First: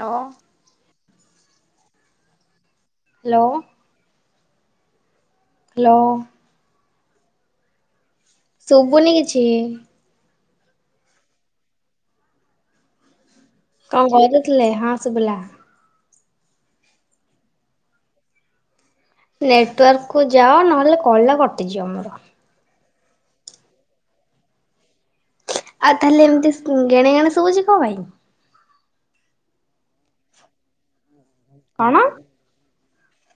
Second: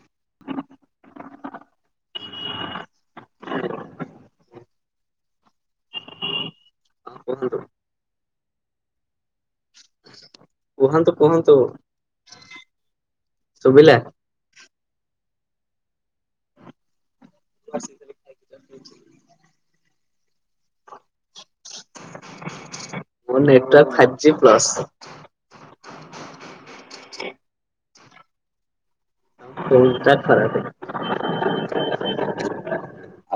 ଅ hello. Hello. ହଁ କୁହନ୍ତୁ। ଶୁଭୁନି କିଛି। କୁହନ୍ତୁ କୁହନ୍ତୁ? ଶୁଭିଲା। କଣ କରୁଥିଲେ? ହାଁ ସୁବିଲା। [unintelligible] ନେଟୱାର୍କ କୁ ଯାଅ ନହେଲେ କଲ୍ ଟା କଟିଯିବ ମୋର। ମୋ ନେଟୱାର୍କ ଫାଇଭ୍ ଜି ପ୍ଲସ୍। ଆଉ ତାହେଲେ ଏମିତି ସୂ ଗେଣେ ଗେଣେ ଶୁଭୁଛି କଣ? ଫୋନ୍ ଟା ଖରାପ୍। କଣ?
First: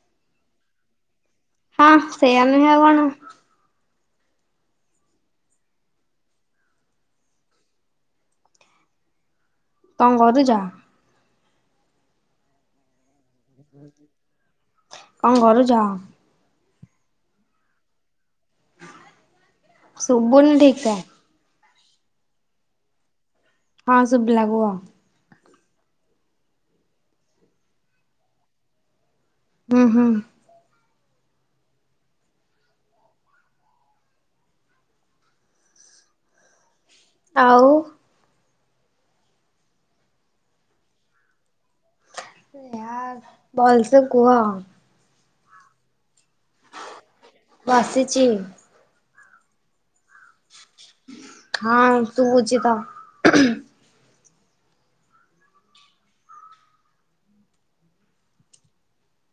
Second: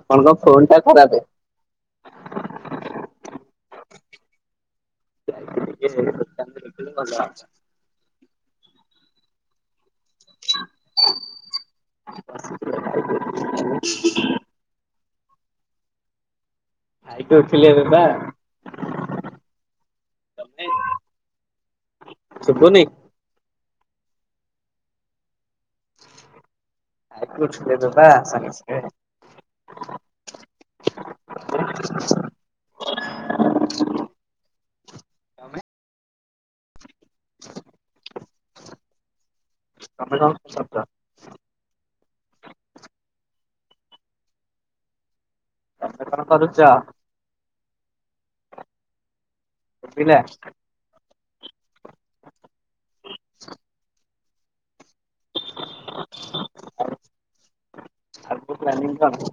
ଆପଣଙ୍କ ଫୋ ପିନ୍ ଟା ଖରାପ। ହଁ ସେଇଆ ନୁହେଁ ଆଉ କଣ। [unintelligible] କଣ କରୁଜ? [unintelligible] କଣ କରୁଚ? ଖାଇକି ଉଠିଲି ଏବେ ବା। ଶୁବୁନି ଠିକ୍ ସେ। ଶୁଭୁନି। ହଁ ଶୁଭିଲା କୁହ। [unintelligible] ହୁଁ ହୁଁ। [unintelligible] ଆଉ। [unintelligible] ଆରେ ଭଲସେ କୁହ? ତମେ କଣ କରୁଚ? ବସିଛି। ଶୁଭିଲା? ହଁ ଶୁବୁଛି କହ। ଆଗକୁ ପ୍ଲାନିଂ କଣ?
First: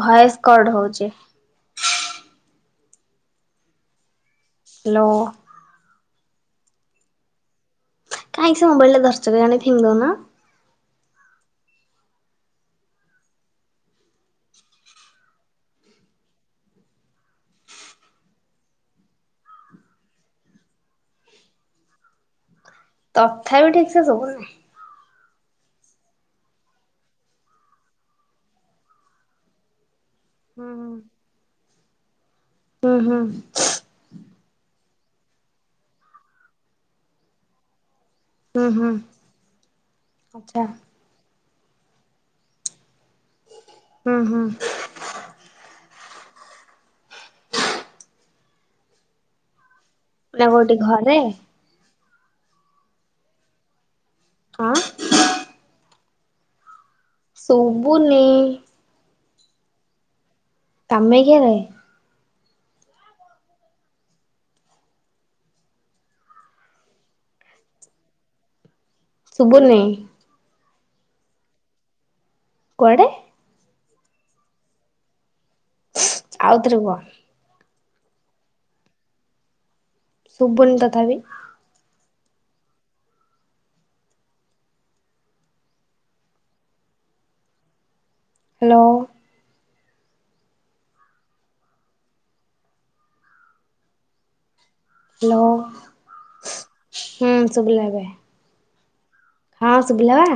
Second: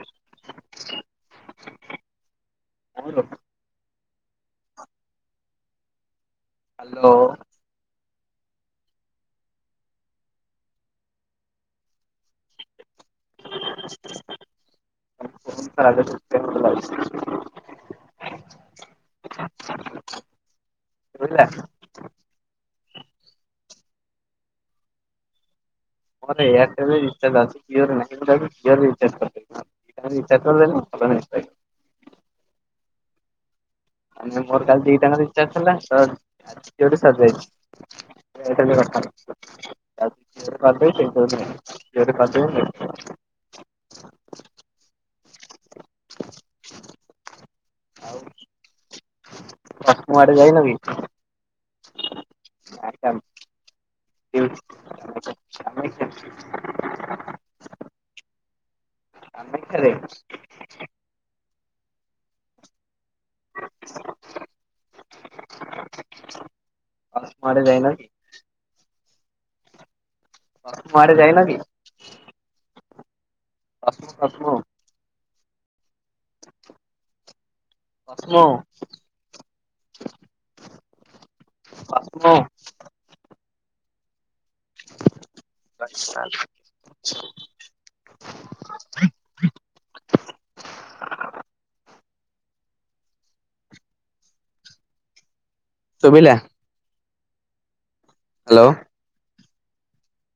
ଭଏସ କଡ ହୋଉଚି। ମୋର ହାଲୋ। ହାଲୋ। କାଇଁ ସେ ମୋବାଇଲ ଟା ଧରିଛ କେଜାଣି ଫିଙ୍ଗିଦଉନ। [unintelligible] ଶୁଭିଲା। ତଥାବିି ଠିକ୍ ସେ ଶୁଭୁନି। [unintelligible] [unintelligible] ହୁଁ ହୁଁ। ମାନେ ମୋର କାଲି ଦିଟାଙ୍କ ରିଚାର୍ଜ୍ ଥିଲା ତ ଉଠି ସରିଜାଇଛି। ହୁଁ ହୁଁ ଆଚ୍ଛା [unintelligible] ହୁଁ ହୁଁ [inaudible] [inaudible] ଏଇନା କୋଉଠି ଘରେ? ଆସାମ। ହଁ। ସୂବୁନି ଆମେରିକାରେ। କାମେଖ୍ୟା ରେ? [unintelligible] ଶୁଭୁନି। ହଁ ମାଡେ ଯାଇନ କି? କୁଆଡ଼େ? [unintelligible] ଆଉ ଥରେ କୁହ। [unintelligible] ଶୁଭୁନି ତଥାପି। [unintelligible] ଆଚ୍ଛା ଆଚ୍ଛା। ହାଲୋ। ହାଲୋ। ଶୁଭିଲା? ହୁଁ, ଶୁଭିଲା ଏବେ। ହାଲୋ। ହଁ, ଶୁଭିଲା?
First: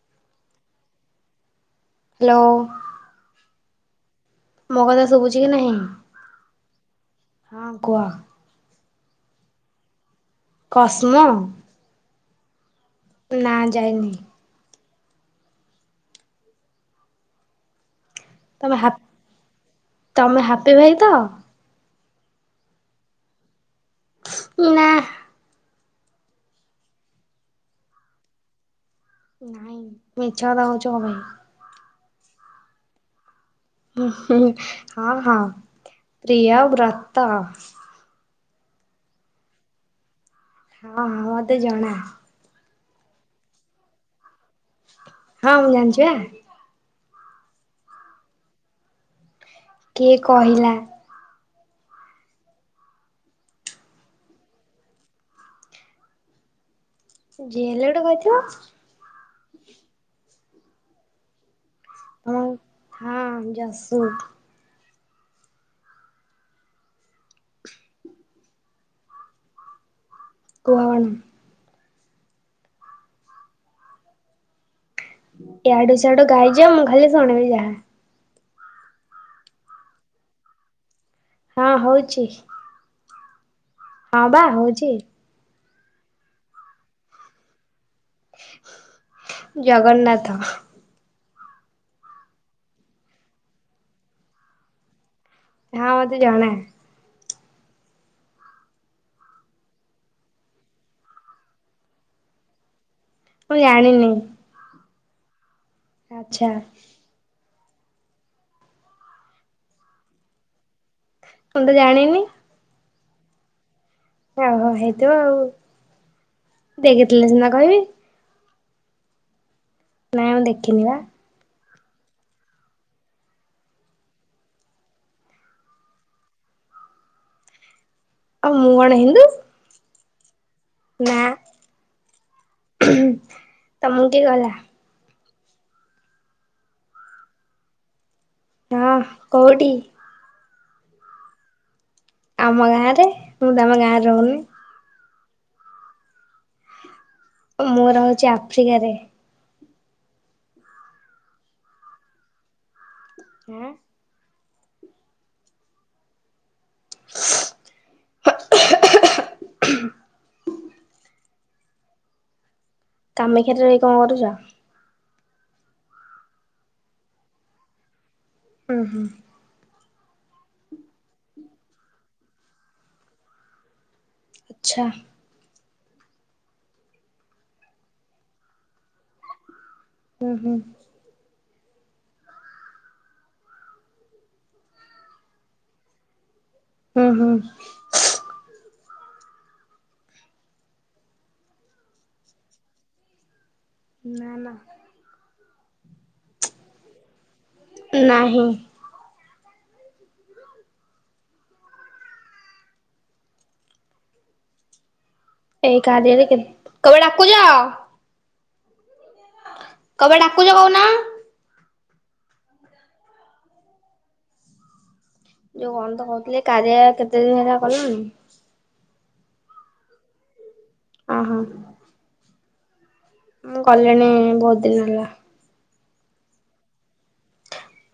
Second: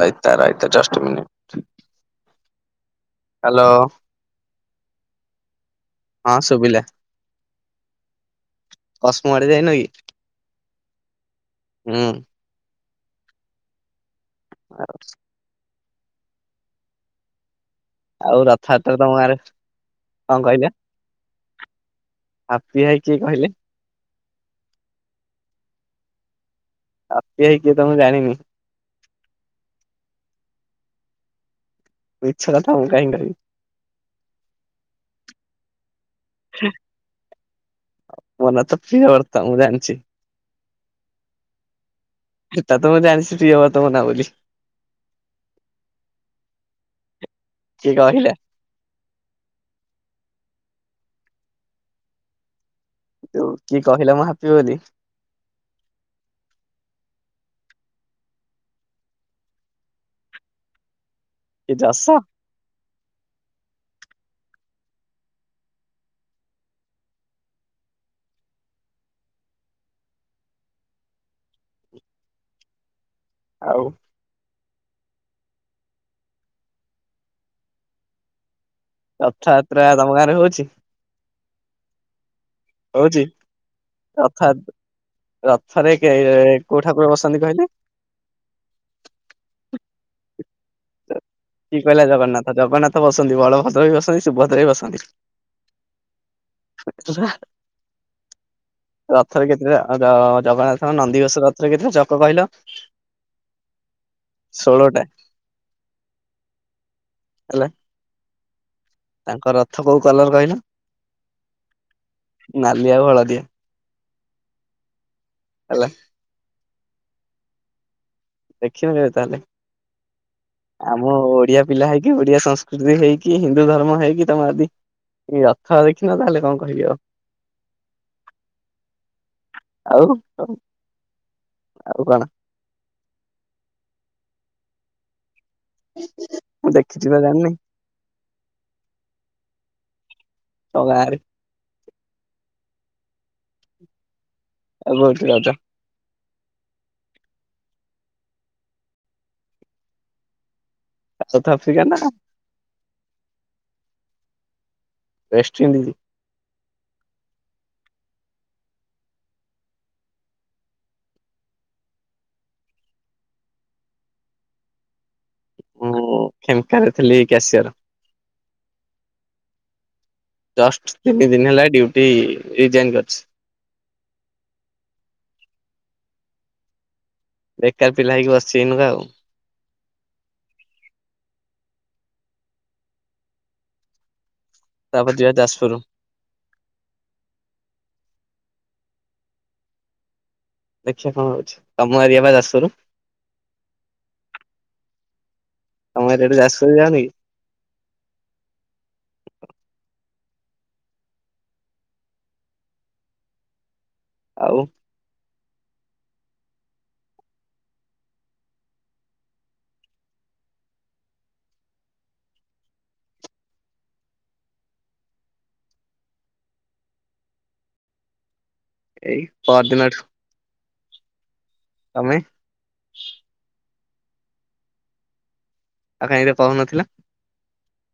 ରାଇତା ରାଇତା just a minute. Hello. Hello. ମୋ କଥା ଶୁଭୁଛି କି ନାହିଁ? ହଁ ଶୁଭିଲା। ହଁ, କୁହ। କସମୋ ଆଡେ ଯାଇନ କି? କସମୋ? ହୁଁ। ନା ଯାଇନି। [unintelligible] ଆଉ ତମେ ରଥଯାତ୍ରା ତମ ଗାଁରେ, ତମେ କଣ ହାପି କହିଲେ? ଭାଇ ତ ହାପି ଭାଇ କିଏ କହିଲେ? ନା। ହାପି ଭାଇ କିଏ ତ ମୁଁ ଜାଣିନି। ନାଇଁ, ମିଛ କଥା କହୁଛ କଣ ପାଇଁ? ମିଛ କଥା ମୁଁ କାଇଁ କହିବି? ହଁ, ହଁ, ପ୍ରିୟବ୍ରତ। ମୋ ନାଁ ତ ପ୍ରିୟବ୍ରତ ମୁଁ ଜାଣିଛି। ହଁ ହଁ ମତେ ଜଣା। ସେଟା ତ ମୁଁ ଜାଣିଛି ପ୍ରିୟବର୍ତ୍ତ ମୋ ନାଁ ବୋଲି। ହଁ ମୁଁ ଜାଣିଛି ବା। କିଏ କହିଲା। କିଏ କହିଲା? ତୁ କିଏ କହିଲା ମୁଁ ହାପି ବୋଲି। ଯିଏ ହେଲେ ଗୋଟେ କହିଥିବ। କି ଚାଷ। ହଁ ହଁ [inaudible] କୁହ? ଆଉ। ଇଆଡୁ ସିଆଡୁ ଗାଇଯାଅ ମୁଁ ଖାଲି ଶୁଣିବି ଯାହା ରଥଯାତ୍ରା ତମ ଗାଁରେ ହଉଛି। ହଁ ହଉଛି। ହଉଛି ହଁ ବା ରଥଯା ହଉଛି ରଥରେ କୋଉ ଠାକୁର ବସନ୍ତି କହିଲେ? ଜଗନ୍ନାଥ। କିଏ କହିଲା ଜଗନ୍ନାଥ ଜଗନ୍ନାଥ ବସନ୍ତି ବଳଭଦ୍ର ବି ବସନ୍ତି ସୁଭଦ୍ରା ବି ବସନ୍ତି। ହଁ ମତେ ଜଣା। [unintelligible] ରଥରେ କେତେଟା ଜଗନ୍ନାଥଙ୍କ ନନ୍ଦିିଘୋଷ ରଥରେ କେତେଟା ଚକ କହିଲ। ମୁଁ ଜାଣିନି। ଷୋଳଟା। ଆଛା। ହେଲା। ତାଙ୍କ ରଥ କୋଉ କଲର କହିଲ? ମୁ ତ ଜାଣିନି। ନାଲି ଆଉ ହଳଦିଆ। ହଉ ହଉ ହେଇଥିବ ଆଉ। ହେଲା। ଦେଖିଥିଲେ ସିନା କହିବି। ଦେଖିନୁ କେବେ ତାହେଲେ ନାଇଁ ମୁଁ ଦେଖିନି ବା ଆମ ଓଡିଆ ପିଲା ହେଇକି ଓଡିଆ ସଂସ୍କୃତି ହେଇକି ହିନ୍ଦୁ ଧର୍ମ ହେଇକି ତମ ଆଦି ରଥ ଦେଖିନ ତାହେଲେ କଣ କହିବି ଆଉ। ଆଉ ମୁଁ କଣ ହିନ୍ଦୁ? ଆଉ ହଉ ନା ଆଉ କଣ? ତମକୁ କିଏ କହିଲା? ମୁଁ ଦେଖିଛି ବା ଜାଣିନି। ହଁ କୋଉଠି? ତମ ଗାଁରେ। ଆମ ଗାଁ ରେ ମୁଁ ତମ ଗାଁରେ ରହୁନି? ଆଉ କୋଉଠି ରହିଛ? ମୁଁ ରହୁଚି ଆଫ୍ରିକାରେ। ସାଉଥ ଆଫ୍ରିକା ନା କଣ? ହୁଁ। ଏଷ୍ଟେଣ୍ଡିଜ୍। [inaudible] କାମେକ୍ଷାରେ ରହି କଣ କରୁଚ? ମୁଁ କ୍ଷେମକାରେ ଥିଲି ଏଇକି ଆସିବାର। ଉଁ ହୁଁ। ଜଷ୍ଟ ତିନିଦିନି ହେଲା ଡ୍ୟୁଟି ରିଜାଇନ୍ କରିଛି। ଆଚ୍ଛା। ବେକାର ପିଲା ହେଇକି ବସିଛି ଏଇନାକା ଆଉ। ଉଁ ହୁଁ। ତାପରେ ଯିବା ଯାସ୍ପୁର। ହୁଁ ହୁଁ। ଦେଖିବା କଣ ହଉଛି, ତମ ଏରିଆ ପା ଯାଜପୁର? ନାଁ ନା। ତମ ଏରିଆଟା ଯାଜପୁରରେ ଯାଉନି କି? ନାହିଁ। ଆଉ ଏଇ କାରିୟାରେ କେ [unintelligible] କ ପାଇ ଡାକୁଚ? କ ପାଇ ଡାକୁଚ କହୁନ? ଯୋଉ କଣ ତ କହୁଥିଲି ଏ କାରିୟା କେତେ ଦିନ ହେଲା କଲୁଣି? ଏଇ ପରଦିନଠୁ। ଅ ହଁ। ତମେ ମୁ କଲିଣି ବହୁତ ଦିନ ହେଲା। ଆ କାହିଁ ଏରା ପମ୍ପ ନଥିଲା?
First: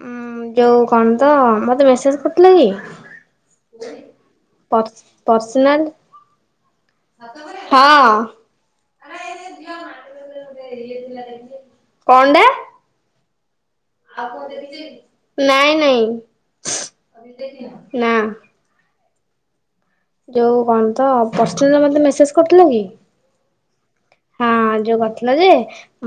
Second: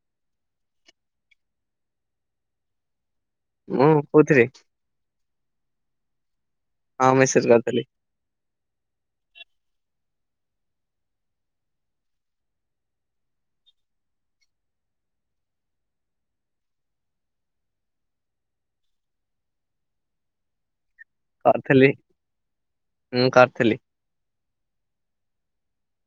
ଉଁ ଯୋଉ କଣ ତ ମତେ ମେସେଜ କରିଥିଲ କି? ମୁଁ କୋଉଥିରେ ପର୍ ପର୍ସନାଲ। ହଁ ମେସେଜ କରିଥିଲି ହଁ କଣଟା? ନାଇଁ ନାଇଁ, ନାଁ। ଯୋଉ କଣ ତ ପର୍ସନାଲ କରିଥିଲି ମତେ ମେସେସ କରିଥିଲ କି? ମୁଁ କରିଥିଲି। ହଁ ଯୋଉ କରିଥିଲ ଯେ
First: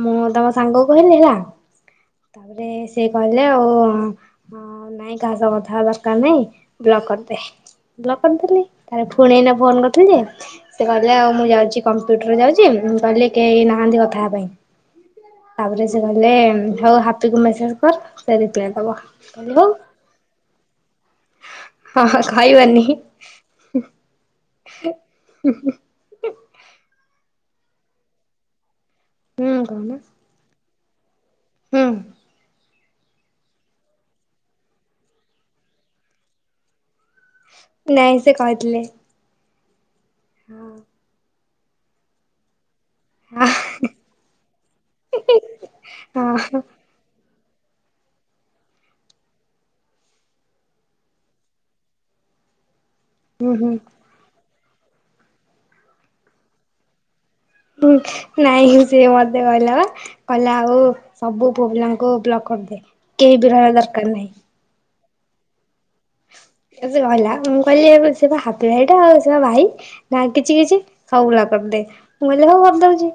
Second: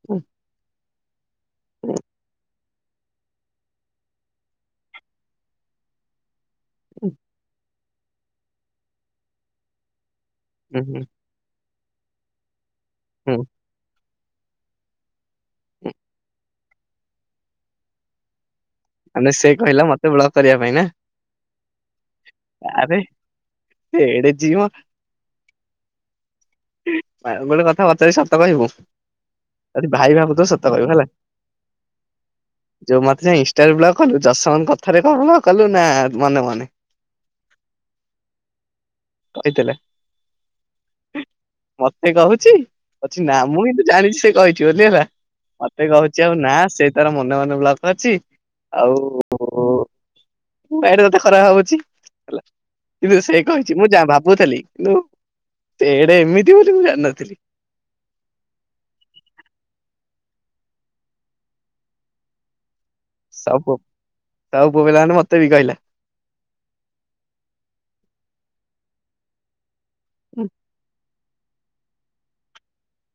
ମୁଁ ଉଁ, ତମ ସାଙ୍ଗକୁ କହିଲି ହେଲା। [inaudible] ତାପରେ ସେ କହିଲେ ଆଉ ଉଁ ନାଇଁ କାହା ସହ କଥା ହବା ଦରକାର ନାଇଁ। ବ୍ଲକ ଉଁ, କରିଦେ, ବ୍ଲକ କରିଦେଲି ତାରେ ଫୁଣି ଏଇନା ଫୋନ କରିଥିଲି ଯେ ଉଁ, ସେ ହୁଁ, କହିଲେ ଆଉ ମୁଁ ଯାଉଛି କମ୍ପ୍ୟୁଟର ଯାଉଚି କହିଲେ ହୁଁ, କେହି ନାହାନ୍ତି କଥା ହବା ପାଇଁ। ତାପରେ ହୁଁ। ସେ କହିଲେ ହଉ ହାପିକୁ ମେସେଜ କର ସେ ରିପ୍ଲାଏ ଦବ। ମାନେ ସେ କହିଲି ହଉ କହିଲା ମତେ ବ୍ଲକ କରିବା ପାଇଁ ନା? ହଁ ହଁ କହିବନି। ଆରେ ଏଡେ ଝିଅ ଗୋଟେ କଥା ପଚାରିବି ସତ କହିବୁ ହୁଁ କହୁନ ଯଦି ଭାଇ ଭାବୁଥୁବୁ ସ ତ କହିବୁ ହେଲା। ହୁଁ ଯୋଉ ମତେ ଯୋଉ ଇନ୍ଷ୍ଟାରୁ ବ୍ଲକ କଲୁ ଯସନ୍ କଥାରେ [unintelligible] କଲୁ ନା ମନେ ମନେ? ନାଇଁ ସେ କହିଥିଲେ। [unintelligible] ହଁ ମତେ କହୁଛି ଅଛି ନା ହଁ ମୁଁ ବି ତୁ ଜାଣିଛି ସେ କହିଛି ବୋଲି ହେଲା, ମତେ କହୁଛି ଆଉ ନା ହଁ ସେ ତାର ମନେ ମନେ [unintelligible] ଆଉ ବାଇଟା କେତେ ଖରାପ ଭାବୁଛି ହେଲା। କିନ୍ତୁ ସେ ହୁଁ ହୁଁ। କହିଛି, ମୁଁ ଯା ଭାବୁଥିଲି, କିନ୍ତୁ ସେ ଏଇଡେ ଏମିତି ବୋଲି ମୁଁ ଜାଣିନଥିଲି। ହ ନାଇଁ ସିଏ ମତେ କହିଲା ବା କହିଲ ଆଉ, ସବୁ ପବିଲାଙ୍କୁ ବ୍ଲକ୍ କରିଦିଏ, କେହି ବି ସବୁ ରହିବା ପୁଅ ଦରକାର ନାହିଁ। ସବୁ ପୁଅ ପିଲା ମାନେ ମତେ ବି କହିଲେ। କହିଲା ମୁଁ କହିଲି ସେ ହାପି ଭାଇଟା, ଆଉ ସେ ଭାଇ ନା କିଛି କିଛି ଖଉୁଲା କରିଦେ। ମୁ କହିଲି ହଁ କରିଦଉଛି।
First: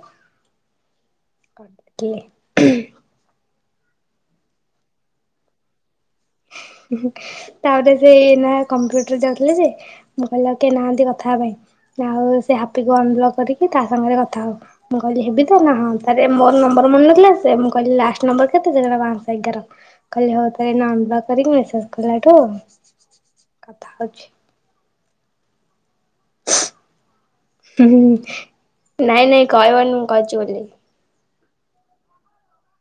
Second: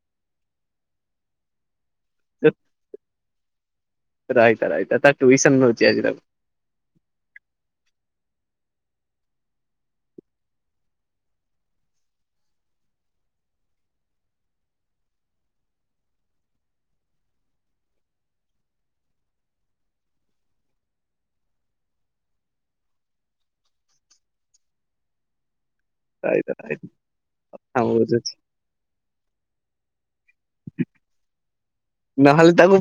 ରହିଥା ରହିଥା ତା ଟୁଇସନ୍ ନଉଚି ଆଜି ତାହେଲେ। ହ ତାପରେ ସେ ଏୟିନା କମ୍ପ୍ୟୁଟର ଯାଉଥିଲେ ଯେ, ମୁ କହିଲା ଆଉ କିଏ ନାହାନ୍ତି କଥା ହେବାକୁ। ଆଉ ସେ ହାପିକୁ ଅନବଲକ୍ କରିକି ତା ସାଙ୍ଗରେ କଥା ହଉ। ମୁଁ କହିଲି ହେବି ତଁ, ହଁ ମୋର ନମ୍ବର ମିଳୁନଥିଲା, ସେ ମୁଁ କହିଲି ଲାଷ୍ଟ ନମ୍ବର କେତେ [unintelligible] ଏଗାର। କହିଲେ ହଉ ଏୟିନା ଅନବ୍ଲକ୍ କରିକି, ମେସେଜ କଲାଠୁ କଥା ହଉଛି। ଆ ଆ ନାଇଁ ନାଇଁ କହିବନି ମୁଁ କହିଛି ବୋଲି। ନହେଲେ ତାକୁ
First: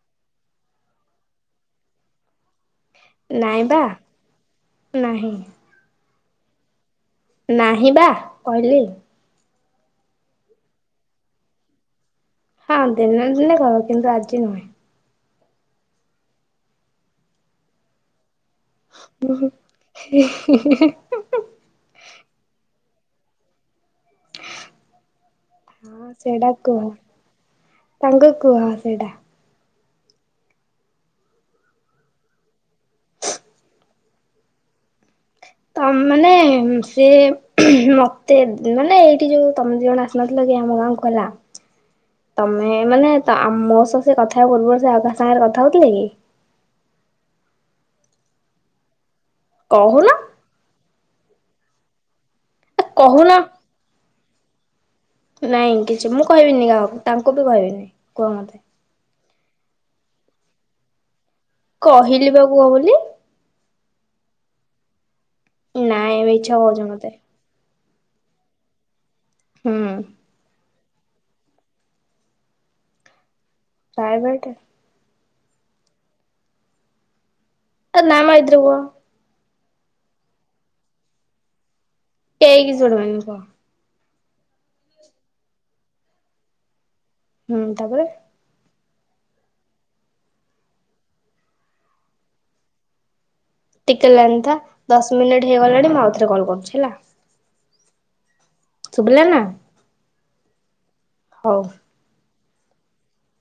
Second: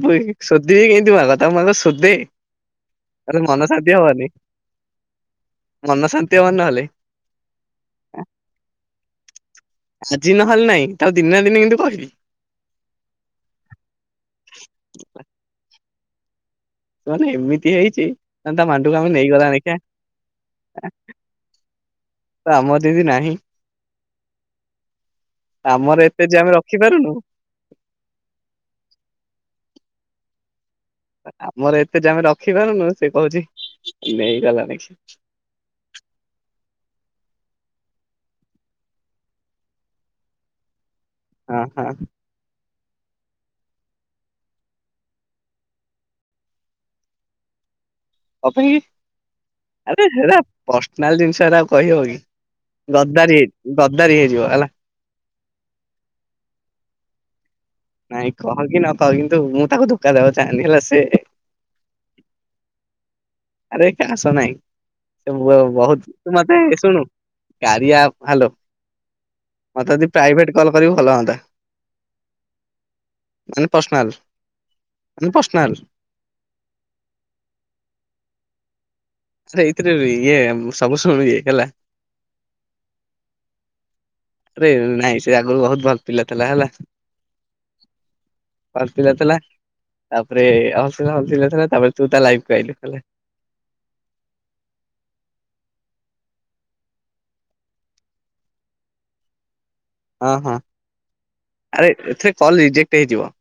ଶୋଧିବି କେମତି ଆଗ ତାକୁ ଆଗ ସୋଧେ। ଆରେ ନାଇଁ ମନ ବା ଶାନ୍ତି ହବନିି, ନାହିଁ ମନ ଶାନ୍ତି ହବନି ନହଲେ। ନାହିଁ ବା କହିଲି। ଆଜି ନହେଲେ ନାଇଁ, ତାକୁ ଦିନେ ନା ଦିନେ କିନ୍ତୁ କହିବି। ହଁ ଦିନେ ଦିନେ କହିବ, କିନ୍ତୁ ଆଜି ନାଇଁ। ସେ ମାନେ ଏମିତି ହେଇଛି, ମାନେ ତା ମାଣ୍ଡୁ ତାକୁ ନେଇଗଲା [unintelligible] ଆମ ଦୁଇ କୁ ନାହିଁ। ଆମର ହଁ ଏତେ ଯେ ଆମେ ସେଟା କୁହ, ରଖିପାରୁନୁ। [unintelligible] କୁହନି ସେଇଟା। ଆମର ଏତେ ଯାକ ରଖିପାରୁନୁ, ସେ କହୁଛି ନେଇଗଲାଣି କି। ଅ ନାଇଁ ସେ ମତେ ମାନେ ଟିକେ ତମେ ଦୀ ଜଣ ମତେ ଲାଗେ ମୁ ହିଁ ଖରାପ। ହଁ ହଁ। ତମେ ମାନେ ମୋ ସହ ସେ କଥା ହେବା ପୂର୍ବରୁ, ସ ଆଉ କାହା ସାଙ୍ଗରେ କଥା ହଉଥିଲେ କି? ଆରେ କହୁନ ସେଟା ପର୍ସନାଲ ଜିନିଷ ହେରାକ କହି ହବ କି? କହୁନ ଗଦାରି ହେଇ, ଗଦାରି ହେଇଯିବ ହେଲା। ନାଇଁ କିଛି ମୁଁ, କହିବିନି କାହାକୁ ତାଙ୍କୁ ବି କହିବିନି। କୁହ ନାଇଁ କହ ମତେ କି ନ କହ, କିନ୍ତୁ ମୁଁ ତାକୁ ଧୋକା ଦେବାକୁ ଚାହେଁନି ହେଲା ସେ କହିଲି ବା କୁହ ବୋଲି। ଆରେ କାହା ସହ ନାଇଁ, ସେ ବହୁତ ନାଇଁ ତୁ ମିଛ ମତେ କହୁଛ ଶୁଣୁ ମତେ। କାରିଆ ଆପ ହ୍ୟାଲୋ, ହୁଁ ମତେ ଯଦି ପ୍ରାଇଭେଟ କଲ୍ କରିବୁ ଭଲ ହୁଅନ୍ତା। ମାନେ ପର୍ସନାଲ, ପ୍ରାଇଭେଟ ମାନେ ପର୍ସନାଲ। ଏ ନାଇଁ ମ ଏଇଥିରେ କୁହ। ଆରେ ଏଇଥିରେ ଇଏ ସବୁ ଶୁଣିବେ ହେଲା। କେହି କିଛି ଶୁଣିବେନି କହ। ସେରେ ନାଇଁ ସେ ଆଗରୁ ବହୁତ ଭଲ ପିଲା ଥିଲା ହେଲା। ହୁଁ ତାପରେ। ହସିକି ଯାଉଥିଲା ତାପରେ ହସିଲା ହସିଲା ଥିଲା ତାପରେ ତୁ ତା ଲାଇଫ କୁ ଆଇଲୁ। ଟିକେ ଲାଇନନ୍ତା ଦଶ ମିନିଟ୍ ହେଇଗଲାଣି ମୁଁ ଆଉଥରେ କଲ୍ କରୁଚି ହେଲା। ଶୁଭିଲା ନା। ହଁ ହଁ। ହଉ। ଏଥିରେ କଲ୍ ରିଜେକ୍ଟ ହେଇଯିବ।